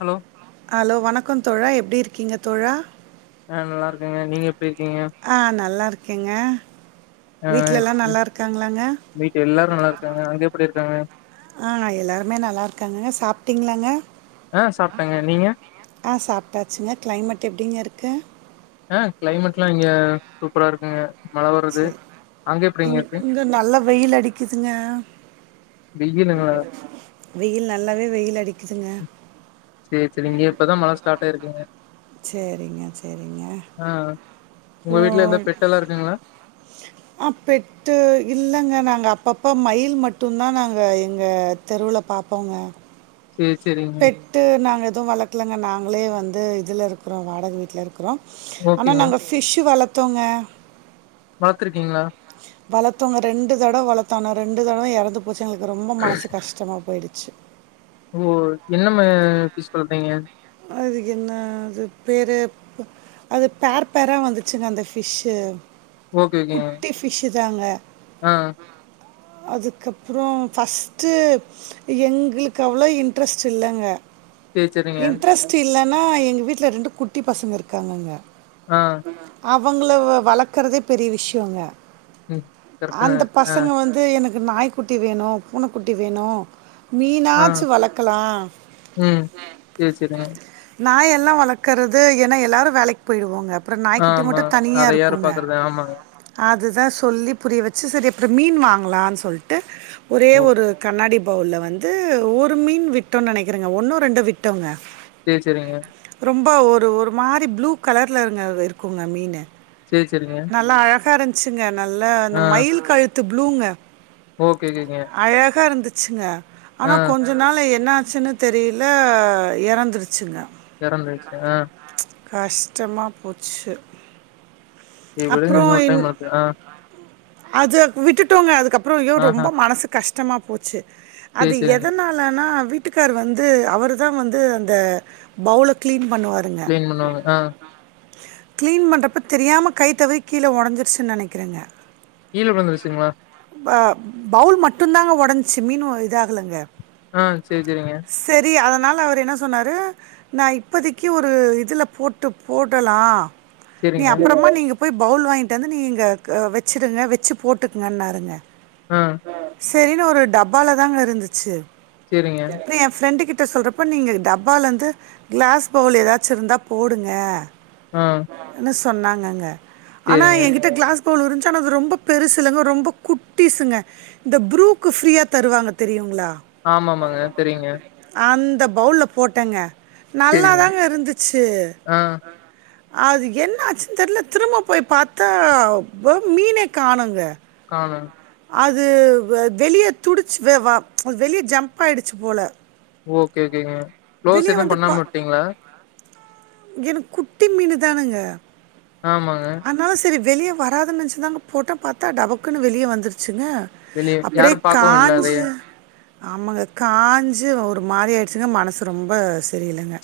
Hello hello வணக்கத் தோழா எப்டி இருக்கீங்க தோழா? நா நல்லாருக்கங்க நீங்க எ ஆ நல்லாருக்கேங்க ஆ வீட்லல்லா சரி, நல்லாருக்காங்ளாங்க? வீட்ல எல்லாரு நல்லா இருக்காங்க அங்க எப்டி இருக்காங்க ஆ எல்லாருமே நல்லாருக்காங்க சாப் டிங்ளாங்க ஆ சாப்ட்டேங்க நீங்க ஆ சாப்டாச்சுங்க கிளைமட் எப்டிங்க இரு க்கு ஆ கிளைமட்லா இங்க சூப்பரா இருக்குங்க மழ வருது செரி அங்க எப்டிங்க இ‌ங்க இருக்கு இங்க நல்ல வெயில் அடிக்குதுங்க வெயிலுங்களா வெயில் நல்லாவே வெயில் அடிக்குதுங்க சேரி சேரி இங்க இப்பதா மழ ஸ்டார்ட் ஆயிருக்குங்க செரிங்க செரிங்க ஆ உங்க ஓ வீட்ல எந்த பெட்டெல்லா இருக்குங்களா அ பெட்டு இல்லங்க நாங்க அப்பப் போ மயில் மட்டுந்தா நாங்க எங்க தெருவுல பாப்போங்க சேரி சேரிங்க பெட்டு நாங்க எ து வளக்லங்க நாங்களே வந்து இதுல இருக்குறோ வாடக வீட்ல இரு க்குறோ ஆனா ஓகேங்க நாங்க ஃபிஷ்ஷு வள த்தோங்க பாத்துருக்கீங்ளா வளத்தோங்க ரெண்டு தடவ வளத்தோ ஆனா ரெண்டு தடவ எறந்து போச்சு எங்ளுக்கு ரொம்ப மனசு கஷ்டமா போயிடு ச்சு ஓ என்ன மாரியான ஃபிஷ் வளத்தீங்க? அதுகென்ன அது பேரு அது பேர் பேரா வந்துச்சுங்க அந்த ஃபிஷ்ஷு ஓகே ஓகேங்க குட்டி ஆ அதுக்கப்றொ ஃபர்ஸ்ட்டு எங்ளுக்கு அவ்ளா இன்ட்ரெஸ்ட் இல்லங்க சேரி சேரிங்க இன்ட்ரெஸ்ட் இல்ல னா எங்க வீட்ல ரெண்டு குட்டி பசங்க இருக்காங்கங்க ஆ அவங் ள வளக்குறதே பெரிய விஷ்யோங்க ம் கரெக்டா அந்த ஆ பசங்க வந்து எனக் கு நாய்க்குட்டி வேணு பூனக்குட்டி வேணு ஆ மீனாச்சு வளக்கலா ம் சேரி சேரிங்க நாயெல்லா வளக்கறது ஏனா எல்லாரு வேலைக் போயிருவோங்க ஆமா அத யாரு பாக்குறது ஆமாங்க [inaudible] அதுதா சொல்லி புரிய வச்சு செரி அப்றொ‌ மீன் வாங்லான் சொல்ட்டு ஒரே ஓ ஒரு கண்ணாடி பவுல்ல வந்து ஒரு மீன் விட்டோன் நெனக்கிறேங்க ஒன்னோ ரெண்டோ விட்டோங்க சேர் செரிங்க ப ஒரு ஒரு மாரி ப்ளூ கலர்லருங்க அது இருக்குங்க மீனு சேர் நல்லா அழகா இருந் ச்சுங்க அ நல்ல அந்த ஆ மயில் க ழுத்து ப்ளூங்க ஓகே ஓகேங்க. அழகா இருந்து ச்சுங்க ஆ ஆனா கொஞ்ச நாளா என்னா ச்சுனு தெரியில எறந்துருச்சுங்க எறந்துருச்சா கஷ்டமா போச்சு சேர் விடுங்க இன்னோர் டைம் பாத்துகலா அத விட்டுட்டோங்க அதுக்கப் றொ அயோ ரொம்ப மனசு கஷ் டமா போச்சு சரி அது சரிங்க. எதனாலானா வீட்டுக்கார் வந்து அவரு தா வந்து அந்த பவுல க்ளீன் பண்ணுவாருங்க க்ளீன் பண்ணுவாங்க ஆ க்ளீன் பண்றப்ப தெரியாம கை தவறி கீழ ஒடஞ்சிருச்சுன் நெனக்கிறெங்க கீழ விழுந்துருச்சுங்ளா? ப பவுல் மட்டுந்தாங்க ஒடன்ச்சு மீன் இத ஆகலங்க ஆ செரி செரிங்க னால அவர் என்ன சொன்னாரு நா இப்பதக்கி ஒரு இதுல போட்டு போடலா நீ சரிங்க. அப்பறமா நீங்க போய் பவுல் வாங்கிட்டு வந்து நீங்க க வச்சுருங்க வச்சு போட்டுக்கங்கன்னாருங்க ஆ சேரினு ஒரு டப்பால தாங்க இருந்துச்சு சரிங்க. இல்ல ஏ ஃபிரண்டு கிட் ட சொல்றப்ப நீங்க டப்பாலந்து க்ளாஸ் பவுல் எதாச்சு இருந்தா போடுங்க ஆ ம் ன்னு சொன்னாங்கங்க ஆனா சரிங்க. எங்கிட்ட கிளாஸ் பவுல் இருந்ச்சு ஆனா அது ரொம்ப பெருசுலங்க ரொம்ப குட்டிசுங்க இந்த ப்ரூக்கு ஃப்ரீயா தருவாங்க தெரியுங்ளா ஆமாமாங்க தெரியுங்க த பவுல்ல போட்டேங்க சரிங்க. நல்லாதாங்க இருந்துச்சு ஆ அது என்னாச்சுன் தெர்ல திரும்ப போய் பாத்தா வ மீனே காணுங்க அதா அது வ வெளிய துடுச்சு வ வா அது வெளிய ஜம்ப் ஆயிடுச்சு போல ஓகே ஓகேங்க க்ளோஸ் எது பண்ணாம விட்டீங்ளா எனக் குட்டி மீனு தானுங்க ஆமாங்க வெளிய வராதுன் நெனச்சுதாங்க போட்ட பாத்தா டபக்குன்னு வெளிய வந்துருச்சு ங்க வெளிய அப்படியே யாரும் பாக்கவும் இல்ல அதைய. காஞ்சு ஆமாங்க காஞ்சு ஒரு மாரி ஆயிடுச்சுங்க மனசு ரொம்ப சரியில்லங்க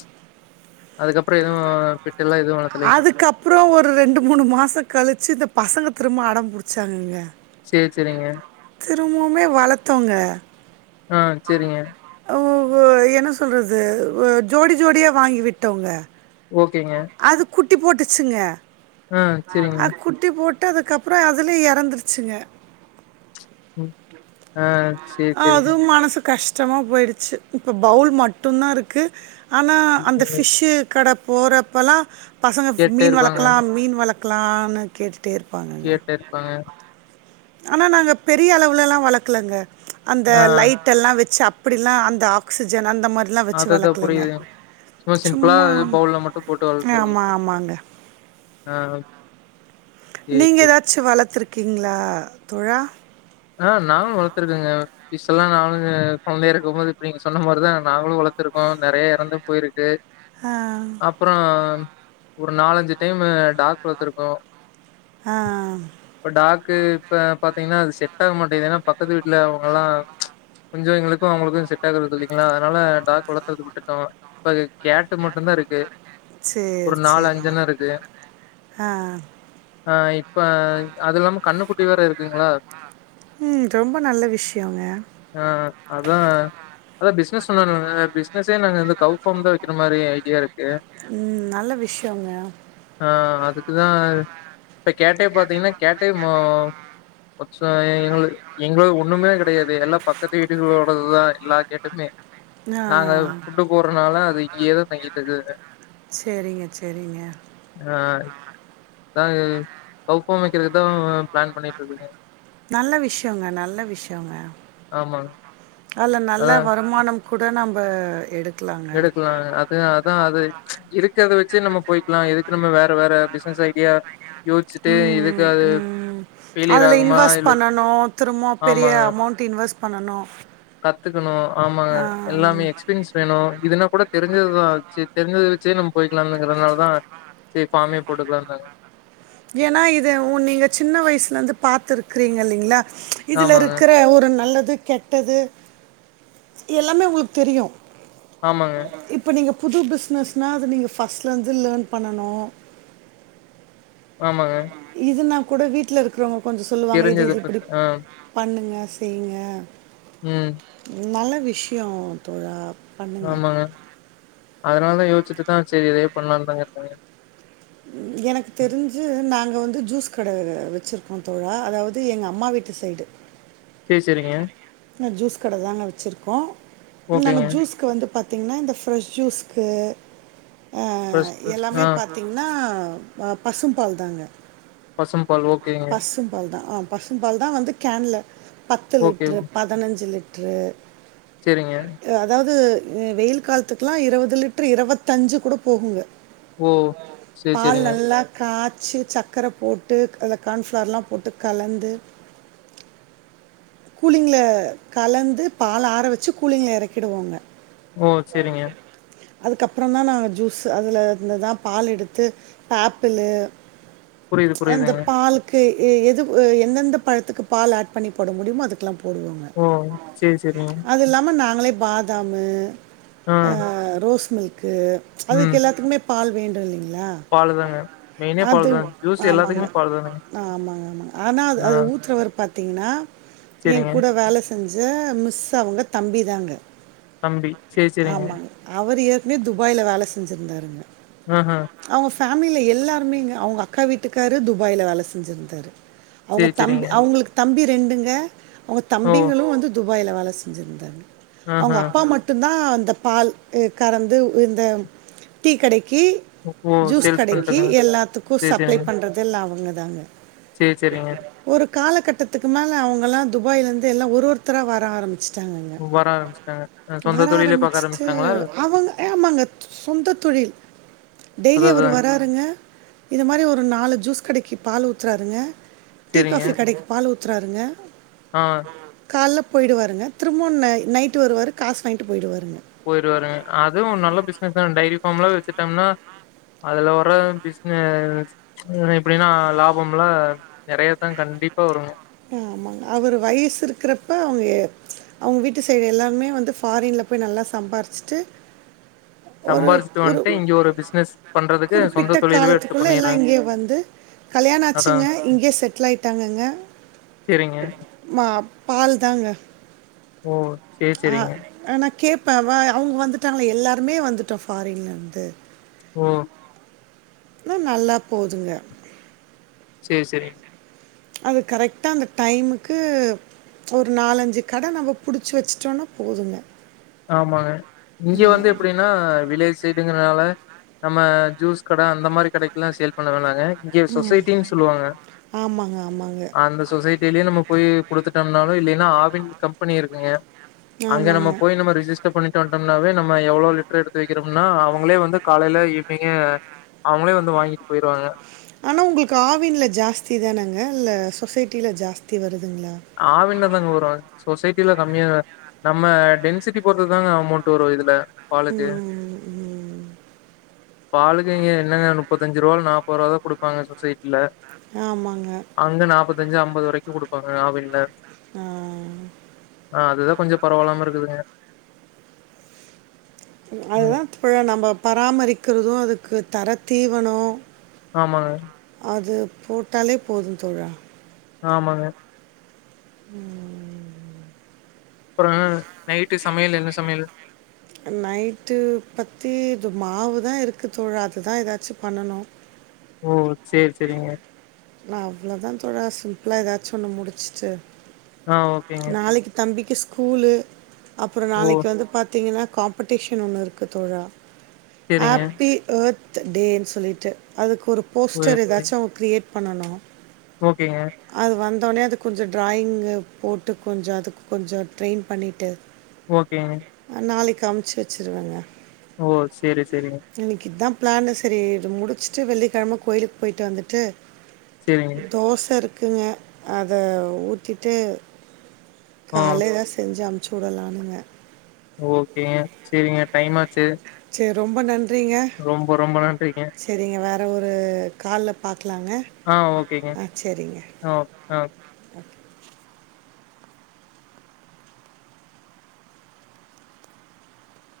அதுக்கப்புறம் எதுவும் பெட்டெல்லாம் எதுவும் வளர்த்தலைங்க. அதுக்கப்றோ ஒரு ரெண்டு மூணு மாச கழிச்சு இந்த பசங்க திரும்ப அடம் புடுச்சாங்கங்க சேர் செரிங்க திரும்பவுமே வளத்தோங்க ஆ செரிங்க ஓ என்ன சொல்றது ஜோடி ஜோடியா வாங்கி விட்டோங்க ஓகேங்க அது குட்டி போட்டுச்சுங்க ஆ சரிங்க. அ குட்டி போட் டதுகப்றொ அதுலே எறந்துருச்சுங்க ம். ஆ சேரி சேரிங்க அதுவு மனசு கஷ் டமா போயிடுச்சு இப்ப பவுல் மட்டுந்தா இருக்கு ஆனா‌ அந்த ம். ஃபிஷ்ஷு கட போறப் பலா பசங்க கேட்டே மீன் வளக்லா மீன் வளக் லானு கேட்டு கேட்ட இருப்பாங்க ஆனா நாங்க பெரிய அளவுலல்லா வளக்லங்க அந்த ஆ லைட்டெல்லா வச்சு அப் புடில்லா அந்த ஆக்சிஜன் அந்த மார்லா வச்சு அததா வளக்லங்க புரியுதுங்க சிம்பிளா சும்மா பவுல்ல மட்டு போட்டு வளர்த்துருக்கீங்க ஆமா ஆமாங்க ஆ சேரி நீங்க சேரி எதாச்சு வளத்துரு க்கிங்ளா தோழா ஆ நானு வளத்துருக்கங்க ஃபிஷ் எல்லா நானுங்க கொழந்தையா இருக்கும் போது இப்ப நீங்க சொன்ன மாரிதா நாங்களு வளத்துருக்கோ நெறைய எறந்து போயிருக்கு ஆ அப்புறோ ஒரு நாலஞ்சு டைமு டாக் வளத்துருக்கோ ஆ இப்ப டாக் க்கு இப்ப பாத்தீங்கனா அது செட் டாகமாட்டெங்து ஏனா பக்கத்து வீட்ல அவுங்கலா கொஞ்சொ எங்களுக்கு அவுங்ளுக்கு செட் ஆகுறதில்லைங்ளா அதுனால டாக் வளத்துறது விட்டுட்டோ இப்ப கேட்டு மட் ந்தருக்கு சரி ஒரு நாலு சரி அஞ்சல்லா இருக்கு ஆ ஆ இப்ப அது இல்லாம கன்னுக்குட்டி வேற இருக்குங்ளா ம் ரொம்ப நல்ல விஷயங்க ஆ அதான் அதா பிஸ்னஸ் [unintelligible] பிஸ்னஸே நாங்க வந்து கவ் ஃபார்ம் தா‌ வக்கிற மாரி ஐடியா இரு க்கு ம் நல்ல விஷயங்க ஆ அதுக்குதா இப்ப கேட்ட பாத்தீங்கனா கேட்டே மோ போச்சு த எங்களு எங்கள் ஒன்னுமே கெடயாது எல்லா பக்கத்து வீடுகளோடதுதா எல்லா கேட்டுமே ஆ நாங்க ஃபுட்டு போட்றனால அது இங்கயேதா தங்கிட்ருக்குதுங்க சரிங்க சரிங்க ஆ நாங்க கவ் ஃபார்ம் வக்கிறதுதா நல்ல விஷ்யொங்க நல்ல விஷ்யொங்க ஆமாங்க. அல்ல நல்ல அதான் வருமானம் கூட நம்ப எடு எடுக்கலா அது அதா அது இருக்கிறத வச்சு நம்ம போய்க்லா எதுக்கு நம்ம வேற வேற பிஸ்னஸ் ஐடியா யோசிச்சுட்டு இதுக்கு ம் அது ம் ஃபெய்லியர் அதுல ஆகுமா இன்வெஸ்ட் இல்ல பண்ணனு திரும்ப பெரிய அமௌண்ட்டு இன்வெஸ்ட் பண்ணனு கத்துக்கணு ஆமாங்க எல்லாமே எக்ஸ்பீரியன்ஸ் வேணு இதுனா கூட தெரிஞ்சதுதா வச்சு தெரிஞ்சத வ ச்சே நம் போய்க்கலானுங்குறனாலதா சே ஃபாமே போட்டுக்லான்தாங்க ஏனா இது உ நீங்க சின்ன வயசுலந்து பாத்து இருக்குறீங்க இல்லிங்ளா இதுல ஆமாங்க, இருக்குற ஒரு நல்ல து கெட்டது எல்லாமே உங்ளுக் தெரியு ஆமாங்க, இப்ப நீங்க புது பிஸ்னஸ்னா அது நீங்க ஃபஸ்லந்து லேர்ன் பண்ணணு ஆமாங்க கூட வீட்ல இருக்குறவுங்க கொஞ்சொ சொல்லுவாங்க இது தெரிஞ்சது இது பத் இப்டி ஆ, பண்ணுங்க செய்ங்க ம். நல்ல விஷ்யோ தோழா பண்ணுங்க நாமாங்க அதனாலதா யோசச்சிட்டுதா சேரி இதே பண்ணலானு தாங்க இருக்கே எனக்கு தெருஞ்சு நாங்க வந் து ஜூஸ் கட வச்சிருக்கோ தோழா அதாவது எங்க அம்மா வீட்டு சைடு சே சேரிங்க இ ஜூஸ் கட தாங்க வச்சுருக்கோ நாங்க ஓகேங்க. ஜூஸ்க்கு வந்து பா த்தீங்கன்னா இந்த ஃப்ரெஷ் ஜூஸ்க்கு ஆ ஃபர்ஸ்ட் எல்லாமே ஆ பாத்திங்கன்னா வ பசும் பால் தாங்க பசும்பால் ஓகேங்க. பசும் பால் தா ஆம் பசும் பால்தா வந்து கேன்ல பத்து ஓகே. லிட்ரு பதினஞ்சு லிட் சரிங்க. ட்டுரு அதாவது ஏ வெயில் காலத்துக்கெல்லா இருவது லிட்டர் இருவத்தஞ்சு கூட போகுங்க ஓ சே சேரிங்க ச்சு சக்கர போட்டு கான்ஃபிளார்லா போட்டு கலந்து கூலிங்ல கலந்து பால் ஆரவச்சு கூலிங்ல இறக்கிடுவோங்க ஓ சேரிங்க அதுக்கப்புறோதா நாங்கள் ஜூஸ் அதிலருந்துதா பால் எடுத்து பாப்பிள்ளு புரியுது அந்த புரியுதுங்க பால்க்கே ஏ எது எந்தெந்த பழத்துக்கு பால் ஆட் பண்ணி போட முடியுமோ அ துக்குலா போடுவாங்க ஓ சேரி சேரிங்க அதுல்லாம நாங்களே பாதாமு ஆ அ ரோஸ் மில்க் க்கு ம் அதுக்கு எல்லாத்துக்குமே பால் வேண்டு இல்லைங்க ளா பாலு தாங்க மெயினே அது பால் தாங்க ஜூஸ் ஆமாங்க எல்லாத்துக்குமே பால் தானுங்க ஆமாங்க ஆமாங்க ஆனா ஆ அது அ ஊத்தற ஒரு பத தீன்னா எ சேரிங்க கூட வேலை செய் செஞ்ச மிஸ் அவங்க தம்பி தாங்க தம்பி சேரி சரிங்க [unintelligible] துபாயில வேல செஞ்சுருந்தாருங்க ஆ ஹ ஃபேமிலில எல்லாருமே அவங்க அக்கா வீட்டுக்காரு துபாயில வேல செஞ்ஜிருந்தாரு அவங்க சேரி தம்பி சேரிங்க அவங்களுக்கு தம்பி ரெண்டுங்க அவங்க ஓ தம்பிங்களு வந்து து துபாய்ல வேல செஞ்சுருந்தாங்க அவங்க ஆஹா அப்பா மட்டுந் தா இந்த பால் கறந்து இந்த டீ கடைக் கி ஓ ஜூஸ் சேல்ஸ் கடைக்கு பண்ட்ருக்காங்க எல்லாத்துக்கு சேரி சப்ளை சேரிங்க பண்றது இல்ல அவங்க தாங்க சேரி சேரிங்க ஒரு காலகட்டத்துக்கு மேல அவங்களா துபாய்ல இருந்து எல்லா ஒரு ஒருத்தரா வர ஆரம்பிச்சு டாங்கங்க வர ஆரம்பிச்சுட்டாங்க அ சொந்த வர தொழிலே பாக்க ஆரம்பிசிட்டு ஆரம்பிச்சுட்டாங்களா அவங்க ஆமாங்க சொந்த தொழில் டெய்லி அதா அவரு அதா வராருங்க இத மாரி ஒரு நாலு ஜூஸ் கடைக்கு பால் ஊத்துறாருங்க டீ சேரிங்க காஃபி கடைக்கு பால் ஊத் த்றாருங்க ஆ போயிடுவாருங்க திரும்பவு ந நைட்டு வருவாரு காசு வாங்கிட்டு போயிடுவாரு போயிருவாருங்க அதுவு நல்ல பிசினஸ் தா டைரி இப்பம்லா வச்சுட்டோம்னா அதுல வர பிஸ்னஸ் எப்டின்னா லாபம்ல நெறையா தா கண்டிப்பா வருங்க ஆமாங்க அவரு வயசு இருக்கிறப்ப அவங்க அவங்க வீட்டு சைடு எல்லாருமே வந்து ஃபாரின்ல போய் நல்லா சம்பாரிச்சுட்டு ஒரு சம்பாரிச்சுட்டு ஒரு வந்ட்டு இங்க ஒரு பிசினஸ் பண்றதுக்கு குறிப்பிட்ட சொந்த தொழிலவே எடுத்து காலத்துக்குள்ள எல்லா பண்ணிறேங்க இங்கேயே வந்து கல்யாண அதா ஆச்சுங்க இங்கயே செட்டில் ஆயிட்டாங்கங்க சேரிங்க அப் பால் தாங்க ஓ சேரி ஆ சேரிங்க ஆனா கேப் இப்ப வ அவங்க வந்துட்டாங்க எல்லாருமே வந்துட்டோ ஃபாரின்ல இருந்து ஓ ஆனா நல்லா போதுங்க சேரி செரிங் அது கரெக்டா அந்த டைமுக்கு ஒரு நாலஞ்சு கட நம்ம புடிச்சு வச்சுட்டோம்னா போதுங்க ஆமாங்க இங்க வந்து எப்டின்னா வில்லேஜ் சைட் அப்டிங்கறனால நம்ம ஜூஸ் கடை அந்த மாரி கடைக்குலா சேல் பண்ண வேணாங்க இங்க ம் சொசைட்டின்னு சொல்லுவாங்க ஆமாங்க ஆமாங்க அந்த சொசைட்டிலயே நம்ம போய் குடுத்துட்டோம்னாலு இல்லன்னா ஆவின் கம்பெனி இருக்குங்க ஆமாங்க ம்ம ரிஜிஸ்டர் பண்ணிட்டு வந்டோம்னாவே நம்ம எவ்வளோ லிட்டர் எடுத்து வக்கிறோம்னா அவங்களே வந்து காலையில ஈவினிங்கு அவங்களே வந்து வாங்கிட்டு போயிருவாங்க ஆனா உங்களுக்கு ஆவின்ல ஜாஸ்தி தானங்க இல்ல சொசைட்டில ஜாஸ்தி வருது ஆவின்ல தாங்க வரு சொசைட் டில கம்மியா நம்ம டென்சிட்டி பொருத்து தாங்க அமௌண்ட் வரு இதுல பாலுக்கு ம் ம் பாலுக்கு இங்க என்னங்க முப்பத்தஞ்சு திருவால் நாப்ப ருவாதா குடுப்பங்க சொசைட் ட்ல்ல ஆமாங்க அங்க நாபத் வஞ்சு ஐம்பது வரைக்கு குடுப்பாங்க ஆவின் இல்ல ஆ. ஆ அதுதா கொஞ்ச பரவாயில்லாம இருக்குதுங்க ம் அதுதா பிழ நம்ம பராமரிக்கிறது அதுக்கு தரத்தீவனொ ஆமாங்க அது போட்டாலே போது தோழா ஆமாங்க உ அப்பறோ நைட்டு சமையல் என்ன சமையல் நைட்டு பத்தி இது மாவுதா இருக்கு தோழா அதுதா ஏதாச்சு பண்ணனு ஓ செரி செரிங்க நா அவ்ளோதா தோழா சிம்பிளா ஏதாச்சு ஒண்ணு முடிச்சிட்டு ஆ ஓகேங்க நாளைக்கு தம்பி கு ஸ்கூலு அப்பறோ ஓ நாளைக்கு வந்து பாத்தீங்கன்னா காம்ப்படிஷன் ஒன்னு இருக்கு தோழா சேரிங்க ஹாப்பி பே டேன்னு சொல்லிட்டு அதுக்கு ஒரு போஸ்டர் ஏதாச்சு கிரெயேட் பண்ணணு ஓகேங்க வந்தோனே அது கொஞ்ச டிராயிங் போட்டு கொஞ்ச அதுக்கு கொஞ்ச ட்ரெயின் பண்ணிட்டு ஓகேங்க. நாளைக்கு காமிச்சி வச்சுருவேங்க ஓ செரி-செரிங்க பிளானு செரி இத முடிச்சுட்டு வெள்ளிக்கெலம கோயிலுக்கு போயி்ட்டு வந்துட்டு சரிங்க. தோச இருக்கு இருக்குங்க அத ஊத்திட்டு ஆ கால எதா செஞ்சோ சுடலானுங்க ஓகேங்க செரிங்க டைமாச்சு ரொம்ப நன்றி ரொம்ப-ரொம்ப நன்றிங்க வேறு ஒரு கால்ல பாக் ஆ ஓகேங்க ஆ-ஆ